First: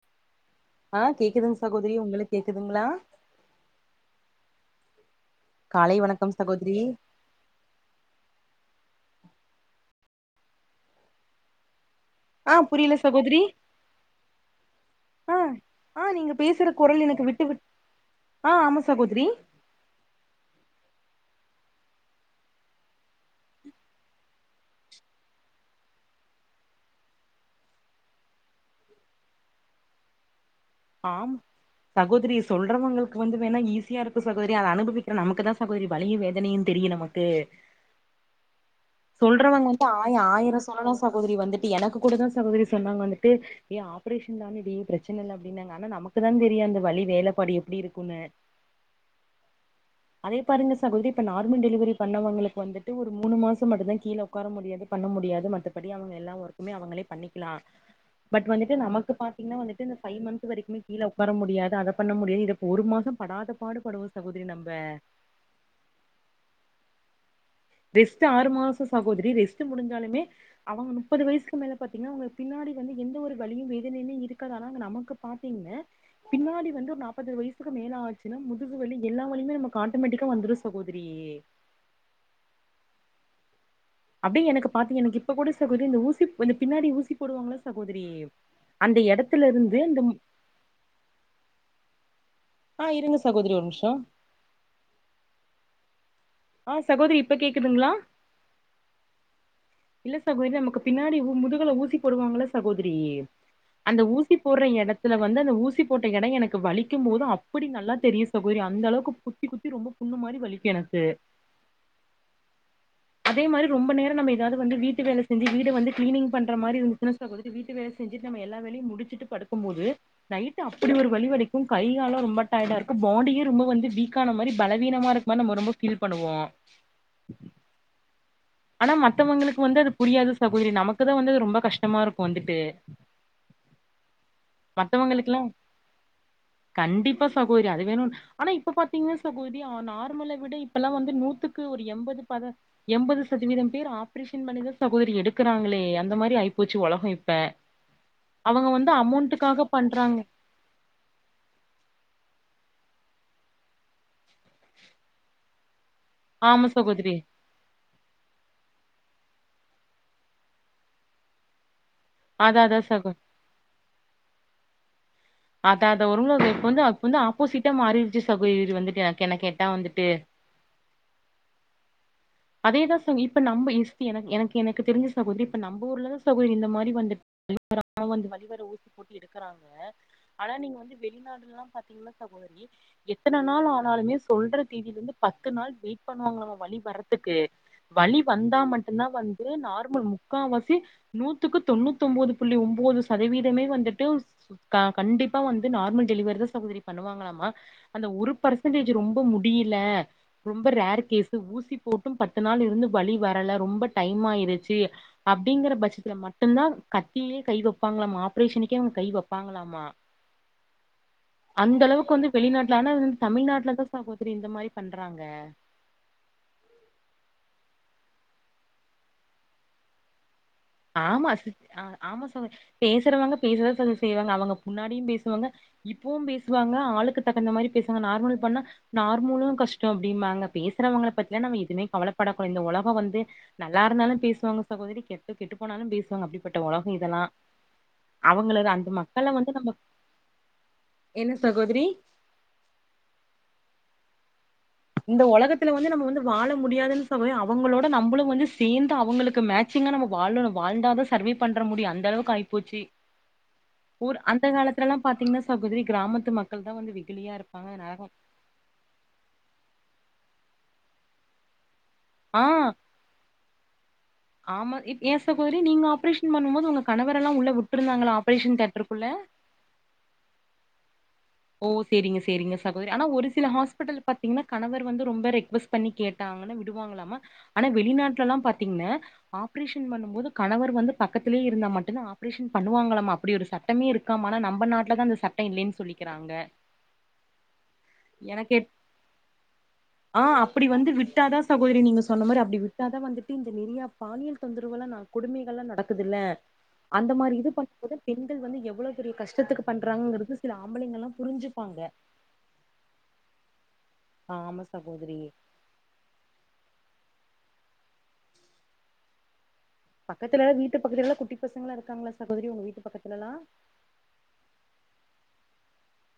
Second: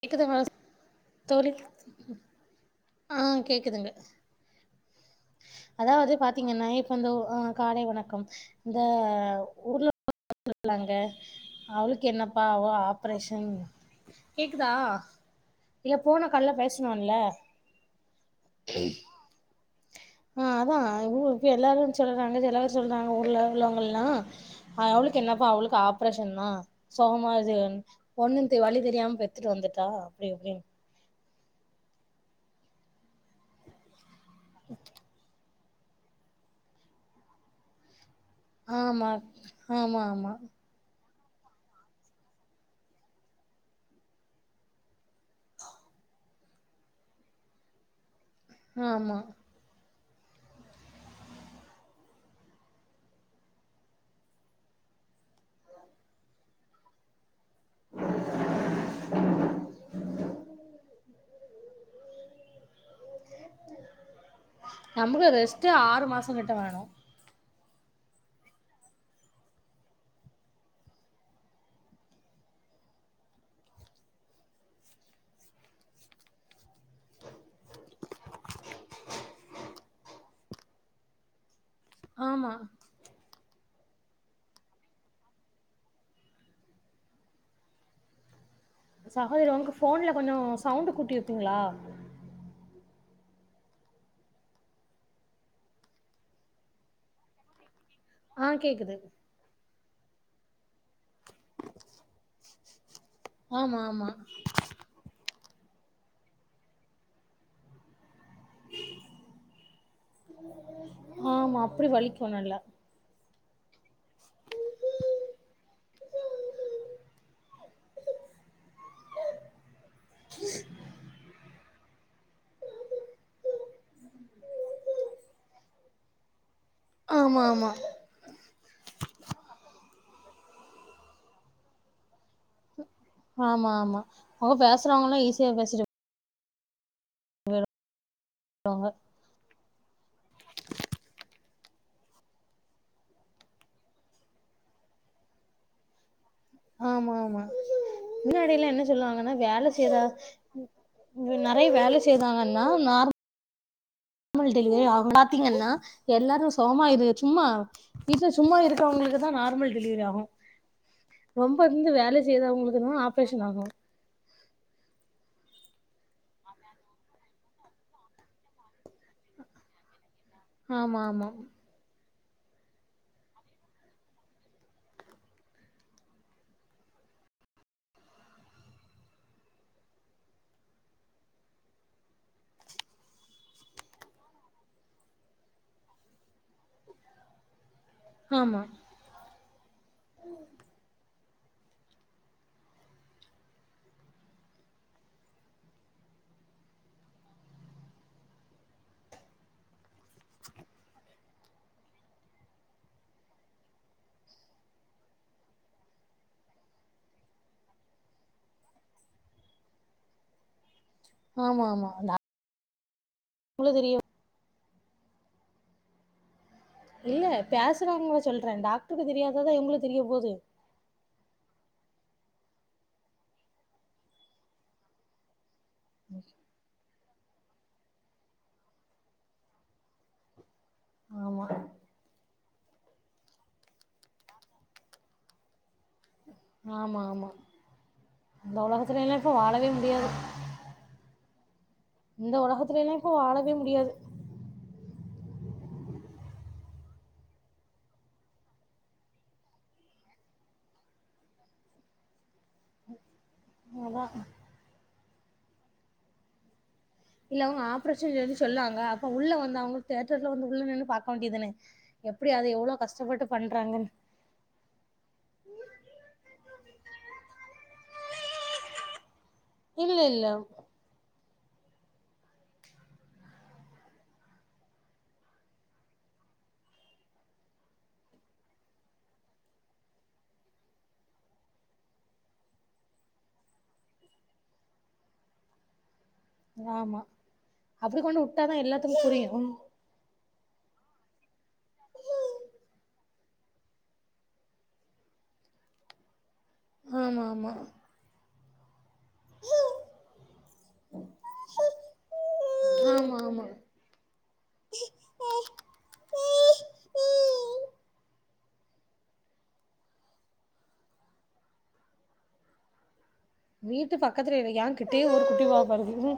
கேக்குது பாஸ் ஹா கேக்குதுங் சகோதரி உங்களுக்கு கேக்குதுங்ளா ஹ கேக்குதுங்க காலை அதாவது வணக்கம் பாத்தீங்கன்னா சகோதரி இப்ப இந்த அ காலை வணக்கம் இந்த ஊர்ல [inaudible] லங்க அவளுக்கு என்னப் ஆ பாவோ புரியல சகோதரி ஆப்ரேஷன் கேக்குதா ஆ இல்ல ஆ போன நீங்க கால்ல பேஸ்னோல்ல அ ஆமா சகோதரி அ அத்தா இப்ப எல்லாரு சொல்லுதாங்க சில பேர் சொல்றாங்க ஊர்ல உள்ளவங்க எல்லா அவுளுக்கு என்னப்பா அவுளுக்கு ஆப்ரேஷன்தா சுகமாது ஒண்ணும் தெ வலி தெரியாம பெத்துட்டு வந்துட்டா அப்டி இப்டின்னு ஆம் சகோதரி சொல்றவங்களுக்கு வந்து வேணா ஈஸியா இருக்கும் சகோதரி அத அனுபவிக்கிற நமக்கு தா சகோதரி வலிய வேதனையு தெரியு நமக்கு ஆமா சொல்றவங்க வந்து ஆமா ஆய ஆமா ஆயரோ சொல்ல சகோதரி வந்துட்டு எனக்கு கூட தா சகோதரி சொன்னாங்க வந்துட்டு ஏ ஆப்ரேஷன் தானடி ப்ரச்சன இல்ல அப்டினாங்க ஆனா நமக்குதா தெரியு அந்த வலி வேலப்பாடு எப்டி இருக்குன்னு ஆமா அதே பாருங்க சகோதரி இப்ப நார்ம டெலிவரி பண்ணவங்களுக்கு வந்துட்டு ஒரு மூணு மாச மட்டுதா கீழ உக்கார முடியாது பண்ண முடியாது மத்தபடி அவுங்க எல்லா ஒர்க்குமே அவுங்களே பண்ணிக்கலா பட் வந்துட்டு நமக்கு பாத்தீங்ன்னா வந்துட்டு இந்த ஃபைவ் மந்த் வரைக்குமே கீழ உக்கார முடியாது அத பண்ண முடியாது இத ஒரு மாச படாத பாடு படுவோ சகோதரி நம்ப நமக்கு ரெஸ்ட்டு ஆறு மாசோ கிட்ட வேணு ரெஸ்ட் ஆறு மாச சகோதரி ரெஸ்ட்டு முடிஞ்சாலுமே அவங்க முப்பது வயசுக்கு மேல பாத்தீன்னா அவுங்க பின்னாடி வந்து எந்த ஒரு வலியு வேதனையிலையு இருக்காது ஆனா அங்க நமக்கு பாத்தீங்கன்ன பின்னாடி வந்து ஒரு நாப்பது வயசுக்கு மேல ஆச்சுன்னா முதுகு வலி எல்லா வலியுமே நமக்கு ஆட்டோமேட்டிக்கா வந்துடு சகோதரியே ஆமா அப்டியே எனக்கு பாத்தீங்க எனக்கு இப்ப கூட சகோதரி இந்த ஊசிப் வந்து பின்னாடி ஊசி போடுவாங்களா சகோதரி அந்த எடத்துல சகோதரி உனக்கு இருந்து அந்த ஃபோன்ல மு- கொஞ்சோ சவுண்டு கூட்டி வப்பீங்களா ஆ இருங்க சகோதரி ஒரு நிம்ஷோ ஆ சகோதரி இப்ப கேக்குதுங்ளா ஆ கேக்குது இல்ல சகோதரி நமக்கு பின்னாடி மு முதுகல ஊசி போடுவாங்கள சகோதரி ஆமா அந்த ஆமா ஊசி போடுற எடத்துல வந்து அந்த ஊசி போட்ட எடோ எனக்கு வலிக்கு போது அப்டி நல்லா தெரியு சகோதரி அந்த அளவுக்கு குத்தி குத் தி ரொம்ப புண்ணு மாரி வலிகி எனக்கு ஆமா அப்டி வலிக்கு நல்லா அதே மாரி ரொம்ப நேர நம்ம ஏதாது வந்து வீட்டு வேல செஞ்சி வீடு வந்து கிளீனிங் பண்ற மாரி இருந்துச்சுன சகோதரி வீட்டு வேல செஞ்சுட்டு நம்ம எல்லா வேலையு முடிச்சுட்டு படுத் கு போது நைட் அப்டி ஒரு வலி வலிக்கு கை கால்லா ரொம்ப டயர்டா இருக்கு பாடியே ரொம்ப வந்து வீ க்கான மாரி பலவீனமாருக் மாரி நம்ம ரொம்போ ஃபீல் பண்ணுவோ ஆமா ஆமா ஆனா மத்தவங்களுக்கு வந்து அது புரியாது சகோதரி நமக்குதா வந்து அது ரொம்ப கஷ்டமா இருக்கு வந்துட்டு ஆமா ஆமா அவுங்க பேஸ்றவங்கல்லா மத்தவங்களுக்குல்லா ஈஸியா பேசிட்டு கண்டிப்பா சகோதரி அது வேணு ஆனா இப்ப பாத்தீங்கன்னா ச கோதரி ஆ நார்மல விட இப்பல்லா வந்து நூத்துக்கு ஒரு எண்பது பத எண்பது சதவீத பேர் ஆப்ரேஷன் பண்ணிதா சகோதரி எடுக்கிறாங்களே அந்த மாரி அய் ஆமா ஆமா அவங்க முன்னாடியெல்லா என்ன வந்து சொல்லுவாங்கன்னா அமௌண்ட்டுக்காக வேல செய்றா பண்றாங்க நெறைய வேல செய்தாங்கன்னா நார் மல் டெலிவரி ஆகு பாத்தீங்கன்னா எல்லாரு ஆமா சோகமா இது சகோதரி சும்மா வீட்ல சும்மா இருக்கவங்களுக்குதா நார்மல் டெலிவரி ஆகு ரொம்ப இருந்து வேல செய்த அத அதா அவுங்களுக்கு தா சகோ ஆப்ரேஷன் ஆகு அத அதா [inaudible] இப்ப வந்து அப்ப வந்து ஆப்போசிட்டா மாறிடுச்சு சகோரி வந்துட்டு எனக்கு என்ன கேட்டா வந்துட்டு ஆமா ஆமா அதேதா [inaudible] இப்ப நம்ம இஸ்தி எனக்கு எனக்கு எனக்கு தெரிஞ்ச சகோதரி இப்ப நம்ம ஊர்லதான சகோதிரி இந்த மாரி வந்துட் வலிவராம வந்து வலிவர ஊசி போட்டி எடுக்கிறாங் ஆனா நீங்க வந்து வெளிநாடுல்லா பாத்தீங்கன்னா சகோ தரி எத்தன நாள் ஆனாலுமே சொல்ற தேதியில இருந்து பத்து நாள் வெயிட் பண்ணுவாங்களமா வலி வர்றத் ந்துட்டு வலி வந்தா ஆமா மட்டுந்தா வந்து நார்மல் முக்காவாசி நூத்துக்கு தொண்ணூத்து ஒம்போது புள்ளி ஒம்போது சதவீதமே வந்துட்டு க கண்டிப்பா வந்து நார்மல் டெலிவரிதா சகோதரி பண்ணுவாங்களாமா அந்த ஒரு பர்சன்டேஜ் ரொம்ப முடியில ரொம்ப ரேர் கேஸ் ஊசி போட்டும் பத்து நாள் இருந்து வலி வரல, ரொம்ப டைம் ஆயிடுச்சு அப்டிங்கிற பட்சத்துல மட்டும்தா கத்திலேயே கை வப்பாங்களாமா ஆப்ரேஷனுக்கே அவங்க கை வப்பாங்களாமா ஆமா அந்த ஆமா அளவுக்கு வந்து வெளிநாட்டுல ஆனா அது வந்து டாக்டருக்கு தமிழ்நாட்டுலதா தெரியு சகோதரி இந்த மாரி பண்றாங்க இல்ல பேசுறவங்கள சொல்றே டாக்டருக்கு தெரியாததா இவங்களுக்கு தெரிய போது ஆமா சிஸ் ஆ ஆமா சகோத பேசுறவாங்க பேசதா சகோதரி செய்வாங்க அவங்க முன்னாடியு பேசுவாங்க இப்பவு பேசுவாங்க ஆளுக்கு தகுந்த மாரி பேசுவாங்க, நார்மல் பண்ணா நார்மலு கஷ்டோ அப்டிம்பாங்க பேசுறவங்கள பத்திலா ஆமா நம்ம எதுவுமே கவலப்படக்கூடாது, இந்த உலக வந்து நல்லா இருந்தாலு பேசுவாங்க சகோதரி இப்ப கெட்டு போனாலு பேசு வாங்க அப்டிப்பட்ட ஒலகம் ஆமா இதெல்லா ஆமா இந்த அவங்களது அந்த உலகத்துலல்லா இப்ப மக்கள வந்து வாழவே நம்ம முடியாது என்ன சகோதரி இந்த உலகத்துலயிலா இப்ப வாழவே முடியாது இந்த உலகத்துல வந்து நம்ம வந்து வாழ முடியாதுன்னு சகோதரி அவங்களோட நம்புளு வந்து சேந்து அவங்களுக்கு மே ட்சிங்கா நம்ம வாழணு வாழ்ந்தாதா சர்வே பண்ற முடியு அந்தளவுக்கு ஆயிப்போச்சு அதா ஊர் அந்த காலத்துலலா பாத்தீங்னா சகோதரி கிராமத்து மக்கள்தா வந்து வெ இல்ல அவங்க ஆப்ரேஷன் சேதி சொல்லுவாங்க அப்ப உள்ள வந்து அவங்க தேட்டர்ல வந்து உள்ள நின்னு பாக்க வேண்டியது தான எப்டி ஆ அத எவ்ளோ கஷ்டப்பட்டு பண்றாங்கனு ஆமா ஏ சகோதரி நீங்க ஆப்ரேஷன் பண்ணுபோது உங்க கணவரெல்லா உள்ள வுட்டுருந்தாங்ளா ஆப்ரேஷன் தேட்டருக்குள்ள இல்ல இல்ல ஓ சேரிங்க சேரிங்க சகோதரி ஆனா ஒரு சில ஹாஸ்பிடல் பாத்தீங்கன்னா கணவர் வந்து ரொம்ப ரெக்கொஸ்ட் பண்ணி கேட்டாங்கனா விடுவாங்லாமா ஆனா வெளிநாட்லலா பாத்தீங்னா ஆப்ரேஷன் பண்ணும்போது கணவர் வந்து பக்கத்திலயே இருந்தா மட்டுந்தா ஆப்ரேஷன் பண்ணுவாங்களாமா அப்படி ஒரு சட் டமே இருக்காமா ஆனா நம்ம நாட்லதா அந்த சட்ட இல்லைன்னு சொல்லிக்கிறாங்க ஆமா அப்டி கொண்டு எனக்கு வுட்டாதா எப் எல்லாத்துக்கு புரியு ம் ஆ அப்டி வந்து விட்டாதா சகோதரி நீங்க சொன்ன மாரி அப்டி விட்டாதா வந்துட்டு இந்த நிறையா பாலியல் தொந்தரவுலா அ கொடுமைகள்லா நடக்குதுல அந்த ஆமா மாரி இது ஆமா பண்ணும்போது பெண்கள் வந்து எவ்ளோ பெரிய கஷ்டத்துக்கு பண்றாங்கங்றது சில ஆ ண்கள்லா புரிஞ்சுப்பாங்க ஆமா ஆமா ஆமா சகோதரி பக்கத்துலல்லா வீட்டு பக்கத்துலல்லா குட்டி பசங்களல்லா இருக்காங்களா சகோதரி உங்க வீட்டு பக்கத்துலல்லா வீட்டு பக்கத்துல இல்ல ஏங் கிட்டயே ஒரு குட்டி பாப்பா இருக்குது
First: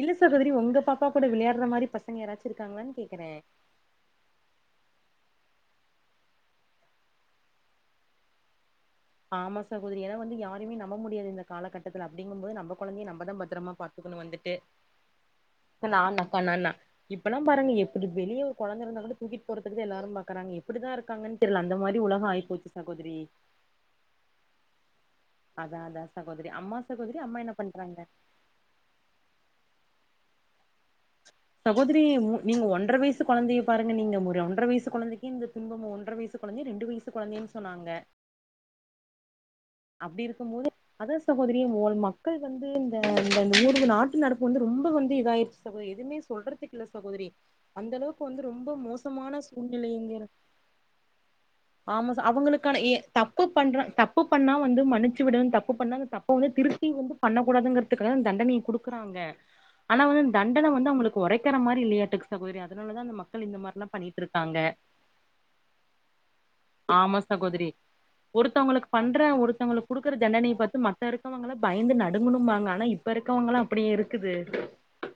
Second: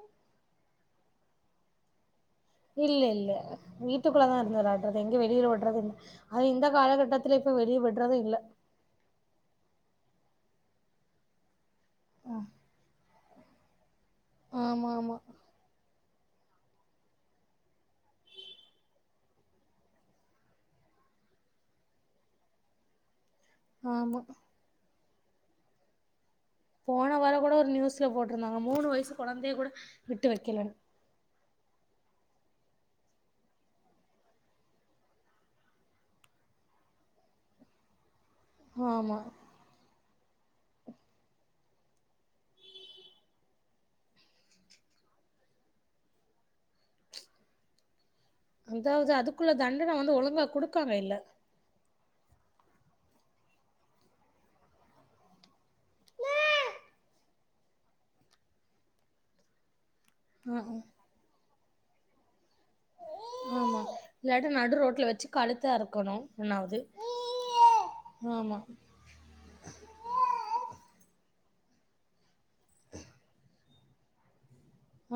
இல்ல சாகோதரி உங்க பாப்பா கூட விளையாட்ற மாரி பசங் இல்ல இல்ல வீட்டுக்குள்ளதா இருந்து விளாட்றது எங்க வெளிய விட்றது இல்ல அது இந்த காலகட்டத்துல இப்ப வெளிய விட்றது இல்ல ஆமா சகோதரி ஏன்னா வந்து யாரையுமே நம்ப முடியாது இந்த காலகட்டத்துல அப்டிங்கும்போது நம்ப குழந்தைய நம்பதா பத்திரமா பாத்துக்கணு வந்துட்டு ஆமா ஆமா இப்ப நான்னாக்கா நானா இப்பெல்லா பாருங்க எப்புடி வெளிய ஒரு கொழந்த இருந்தா கூட தூக்கிட்டு போறதுக்குதா எல்லாரு பாக்கறாங்க எப்படிதா இருக்கான்னு தெரில அந்த மாரி உலக ஆயிப்போச்சு சகோதரி ஆமா அதா அதா சகோதரி அம்மா சகோதரி அம்மா என்ன பண்றாங்க ட்ருந்தாங்க மூணு வயசு கொழந்தைய கூட விட்டு வைக்கல சகோதரி நீங்க ஒன்ற வயசு கொழந்தைய பாருங்க நீங்க ஒரு ஒன்ற வயசு கொழந்தைக்கு இந்த துன்பம் ஒன்ற வயசு கொழந்தையா ரெண்டு வய து கொழந்தைனு சொன்னாங்க ஆமா அப்டி இருக்கும் போது அதா சகோதரி மக்கள் வந்து இந்த இந்த நூரு நாட்டு நடப்பு வந்து ரொம்ப வந்து இதாயிச்சு சகோதரி எதுமே சொல்றத்கில்ல சகோதரி அந்த அளவுக்கு வந்து ரொம்ப அதாவது மோசமான அதுக்குள்ள தண்டன வந்து சூழ்நிலைங்க ஒழுங்கா குடுக்காங்க இல்ல ஆமா சகோ அவங்களுக்கான எ தப்பு பண்ற தப்பு பண்ணா வந்து மன்னிச்சு விடுனு தப் தப்பு பண்ணா அந்த தப்ப வந்து திருப்பி வந்து பண்ணக் கூடாதுங்கறதுக்காக தா தண்டனைய குடுக்குறாங்க ஆனா வந்து ஆ தண்டன வந்து அவங்களுக்கு ஒறைக்கற மாரி இல்லையாட்டுக் சகோதரி அதனாலதா அந்த மக்கள் இந்த ஆமா மாற்லா இல்லாட்டி பண்ணிட்ருக்காங்க நடு ரோட்ல வச்சு கழுத்த அறுக்கணு ஆமா சகோதரி ஆம் ஒருத்தவங்களுக்கு பண்ற ஒருத்தவங்களுக் குடுக்குற தண்டனைய பாத்து மத்த இருகவங்களா பயந்து நடுங்கனு பாங்க ஆனா இப் ப்ப இருக்கவங்களா அப்படி இருக்குது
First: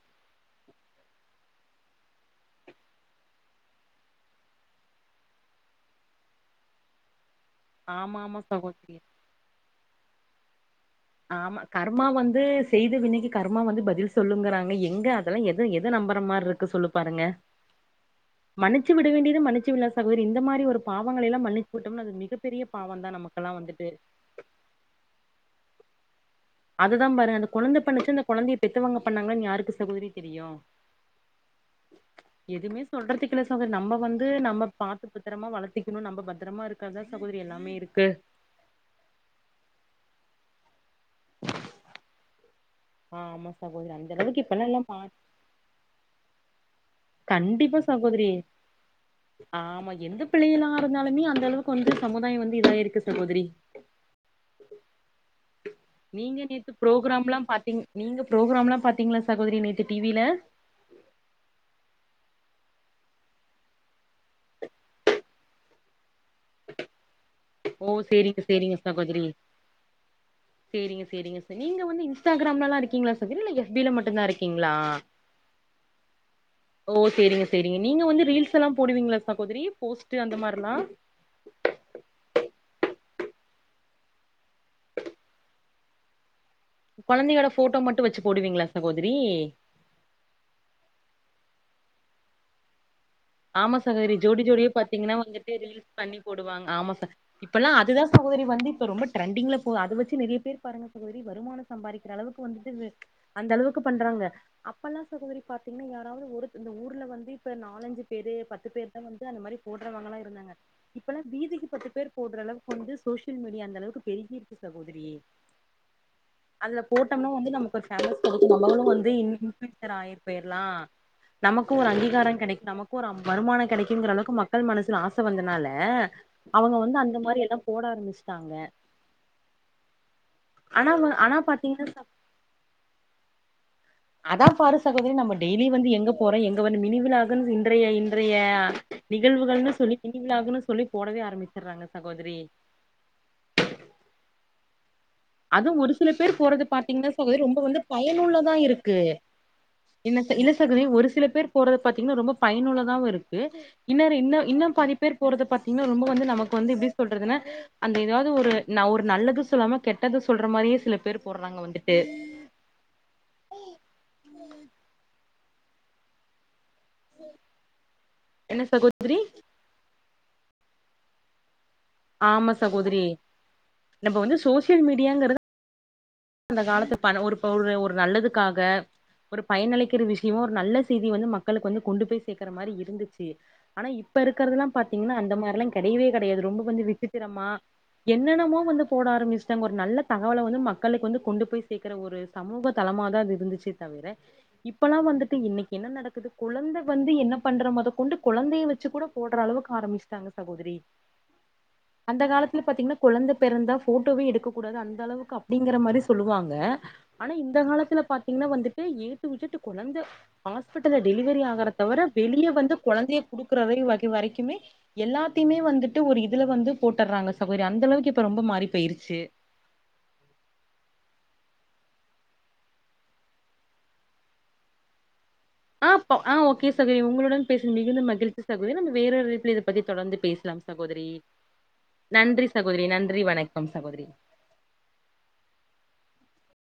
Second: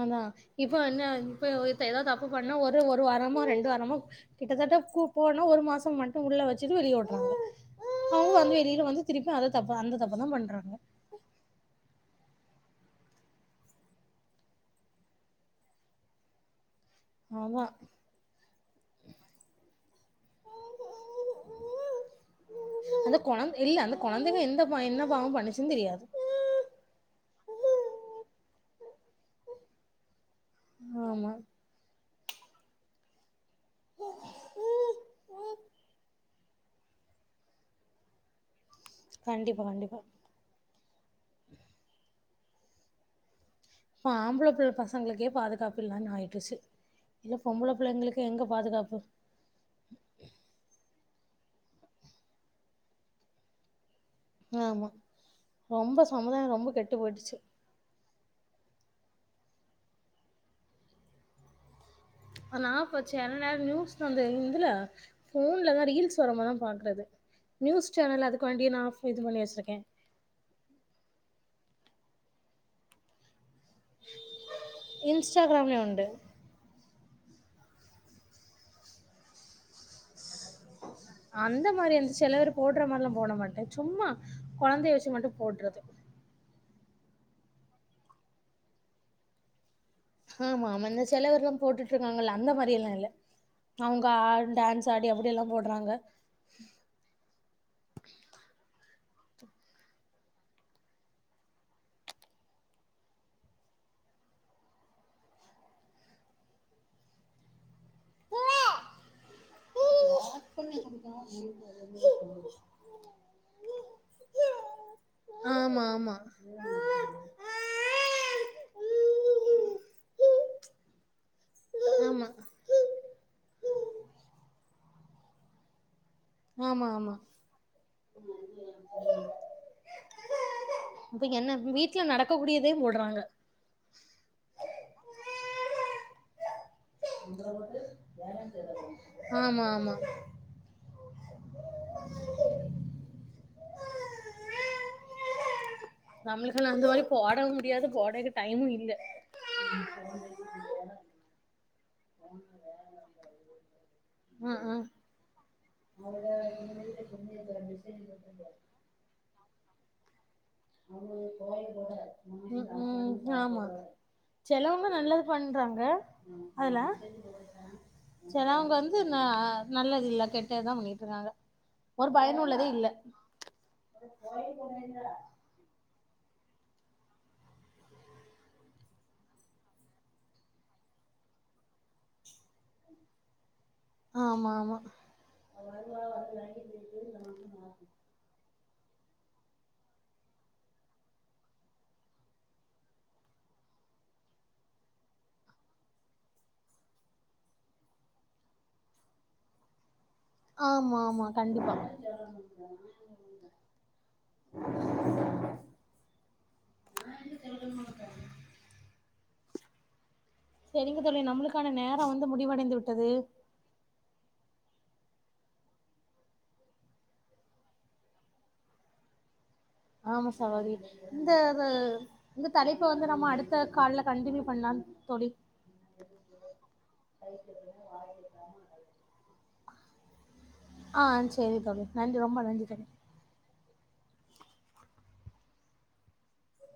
அதா இப்ப என்ன இப்ப ஏதாது தப்பு பண்ணா ஒரு ஒரு வாரமோ ரெண்டு வாரமோ கிட்டத்தட்ட பூபோனா ஒரு மாசம் மட்டும் உள்ள வச்சுட்டு வெளியே வுடுறாங்க ஆமா அவங்க ஆமா வந்து வெளியில சகோதரி வந்து திருப்பி அத தப்ப அந்த தப்ப தா பண்றாங்க ஆமா கர்மா வந்து செய்த வினைக்கு கர்மா வந்து பதில் சொல்லுங்கிறாங்க எங்க இப்பலா எது எது நம்பற மாரி இருக்கு சொல்லு பாருங்க ஆமா [inaudible] மன்னிச்சு விட வேண்டியது மன்னிச்சு விலா சகோதரி இந்த மாரி ஒரு பாவங்கல எல்லா மன்னிச்சு விட்டோம்னா அது மிகப் பெரிய பாவந்தா நமக்கு அங்கல்லா வந்துட்டு இதுக எந்த என்ன பாவ பண்ணிச்சுன் தெரியாது அதுதா பாரு அந்த கொழந்த பண்ணுச்சா அந்த கொழந்தைய பெத்தவங்க பண்ணாங்களானு யாருக்கு சகோதரி தெரியு ஆமா [inaudible] எதுமே சொல்றதுக்கில்ல சகோதரி நம்ப வந்து நம்ப பாத்துகுறமா வளர்த்திக்கணு நம்ம பத்திரமா இருக் கதா சகோதரி எல்லாமே இருக்கு கண்டிப்பா கண்டிப்பா [inaudible] ஆமா சகோதர ப்ப ஆம்பள பிள்ளை பசங்களுக்கே பாதுகாப் பில்லனு ஆய்றுச்சு இல்ல பொம்பள கண்டிப்பா பிள்ளைங்களுக்கு சகோதரி எங்க பாதுகாப்பு ஆமா எந்த பிள்ளை எல்லா இருந்தாலுமே அந்த அளவுக்கு வந்து சமுதாய வந்து இதா இருக்கு சகோதரி ஆமா ரொம்ப நீங்க சமுதாயோ ரொம்ப நேத்து கெட்டு போயிடுச்சு ப்ரோக்ராம்லா பாத்தீங் நீங்க ப்ரோக்ராம்லா பாத்தீங்ளா சகோதரி நேத்து டிவில நான் போச்சு செல நேரோ நியூஸ் வந்த இதுல போன்லதா ரீல்ஸ் வரமதா பாக்குறது நியூஸ் ஓ சேனல் சேரிங்க அதுக்காண்டி சேரிங்க நாஃ இது பண்ணி வச்சிருக்கே செரிங்க செரிங்க செரி நீங்க வந்து இன்ஸ்டாகிராம்லலா இருக்கீங்களா ஸ் இல்ல எஃப்பில மட்டுந்தா இருக்கீங்ளா இன்ஸ்டாகிராம்லயு உண்டு ஓ சேரிங்க சேரிங்க நீங்க வந்து ரீல்ஸ் எல்லா போடுவீங்களா சகோதரி போஸ்ட் அந்த மாரி எல்லா அந்த மாரி வந்து செல வேர் போட்ற மாரிலா போட மாட்டே சும்மா கொழந்தைய வெச்சு மட்டு போட்றது கொழந்தைையோட ஃபோட்டோ மட்டு வெச்சு போடுவீங்ளா சகோதரி ஆமாம்மா இந்த செலவேர்லா போட்டுட்ருக்காங்கல்ல அந்த மாரியெல்லா இல்ல ஆமா அவங்க சகோதரி ஆ ஜோடி ஜோடியா டான்ஸ் ஆடி பாத்தீங்கனா அப்படி எல்லா வந்துட்டு ரீல்ஸ் போடுறாங்க பண்ணி போடுவாங்க ஆமா ச இப்பலா அதுதா சகோதரி வந்து இப்ப ரொம்ப ட்ரெண்டிங்ல போகுது அத வெச்சு நெறைய பேரு பாருங்க சகோதரி வருமான சம்பாரிக்கிற அளவுக்கு வந்துட்டு இது அந்தளவுக்கு பண்றாங்க அப்பலா சகோதரி பாத்தீங்னா யாராவ்து ஒருத் இந்த ஊர்ல வந்து இப்ப நாலஞ்சு பேரு பத்து பேரு தா வந்து அந்த மாரி போட்றவங்களா இருந்தாங்க இப்பலா வீதிக்கு பத்து பேர் போட்ற அளவுக்கு வந்து சோஷியல் மீடியா அந்த அளவுக்கு பெருகிருக்கு சகோதரி ஆமா ஆமா போட்டம்னா வந்து நமக்கு ஒரு ஃபேமஸ் கெடைக்கு நம்மளு வந்து இனி இன்ஸ்பெக்ஷன வாங்கிட்டு போய்ர்லா நமக்கு ஒரு அங்கீகார ஆமா கெடைக்காம பூரா வருமான கெடைக்குங்குற அளவுக்கு மக்கள் மனசுல ஆச வந்தனால அவங்க ஆமா வந்து ஆமா அந்த மாரியெல்லா போட ஆரம்மிச்சிட்டாங்க ஆனா இவங்கெ ஆனா என்ன பாத்தீங்கன்னா வீட்ல நடக்கக் கூடியதையு போட்றாங்க அதா பாரு சகோதரி நம்ம டெய்லி வந்து எங்க போறோ எங்க வர மினிவிலாக்குன் இன்றைய இன்றைய ஆமா நிகழ்வுகள்னு ஆமா சொல்லி மினிவிலாக்குனு சொல்லி போடவே ஆரம்மிச்சுட்றாங்க சகோதரி அதுவு ஒரு சில பேர் போட்றத நம்மளுக்கு அந்த மாரி பாத்தீங்னா சகோதரி போடவு ரொம்ப வந்து முடியாது போடக்கு பயனுள்ளதா டைமு இல்ல இருக்கு இன்ன இல்ல சகோதரி ஒரு சில பேர் போட்றத பாத்தீங்கனா ரொம்ப பயனுள்ளதாவு இருக்கு இன்னொரு இன்ன ஆ இன்னு ஆ பாதி பேர் போட்றத பாத்தீங்னா ரொம்ப வந்து நமக்கு வந்து எப்டி சொல்றதுனா அந்த எதாவ்து ஒரு நா ஒரு நல்லது சொல்லாம கெட்டது சொல்ற மாரியே சில பேர் போட்றாங்க வந்துட்டு ம் ம் ஆமா செலவ்ங்க நல்லது பண்றாங்க அதுல என்ன செலவ்ங்க வந்து சகோதரி ந நல்லது இல்ல கெட்டது தா பண்ணிட்ருக்காங்க ஒரு ஆமா பயனுள்ளதே இல்ல சகோதரி நம்ம வந்து இந்த காலத்து பண ஒரு பவுரு ஒரு நல்லதுக்காக ஒரு பயனளிக்கிற விஷ்யமா ஒரு நல்ல செய்தி வந்து மக்களுக்கு வந்து கொண்டு போய் சேக்குற மாரி இருந்துச்சு ஆனா இப்ப ஆமா இருக்கிறதுலா ஆமா பாத்தீங்னா அந்த மார்லா கெடையாவே கெடையாது ரொம்ப கொஞ்ச விசித் திரமா என்னென்னமோ வந்து போட ஆரம்மிச்டாங்க ஒரு நல்ல தகவல வந்து மக் க்களுக்கு வந்து கொண்டு போய் சேக்குற ஒரு சமூக தலமாதா அது இருந்துச்சே தவிர இப்பலா வந்துட்டு இன்னைக்கு என்ன நடக்குது கொழந்த வந்து என்ன பண்ற மொத கொண்டு கொழந்தைய வெச்சு கூட போட்ற அளவுக்கு ஆரம்மிச்சுட்டாங்க சகோதரி ஆமா ஆமா கண்டிப்பா அந்த காலத்துல பாத்தீங்னா கொழந்த பெறந்தா ஃபோட்டோவே எடுக்க கூடாது அந்த அளவுக்கு அப்டிங்கிற மாரி சொல்லுவாங்க ஆனா இந்த காலத்துல பாத்தீங்னா வந்துட்டு ஏ டூ இஜெட்டு கொழந்த ஹாஸ்பிட்டல்ல சரிங்க தோழி டெலிவெரி ஆகற நம்மளுக்கான தவர நேரோ வெளிய வந்து முடிவடைந்து விட்டது கொழந்தைய குடுக்குறதையு வகை வரைக்குமே எல்லாத்தையுமே வந்துட்டு ஒரு இதுல வந்து போட்டுறாங்க சகோதரி அந்த அளவுக்கு இப்ப ரொம்ப மாறி போயிருச்சு ஆமா சகோதரி இந்த இத இந்த தலைப்ப வந்து நம்ம அடுத்த கால்ல கண்டினியூ பண்ணலா தோழி ஆ போ ஆ ஓகே சகோதரி உங்களுடன் பேசுனது மிகுந்த மகிழ்ச்சி சகோதரி நம்ம வேறொரு இணைப்புல இதப்பத்தி தொடந்து பேசலா ஆ சகோதரி சரி தோழி ரொம்ப நன்றி தோழி சகோதரி நன்றி வணக்கம் சகோதரி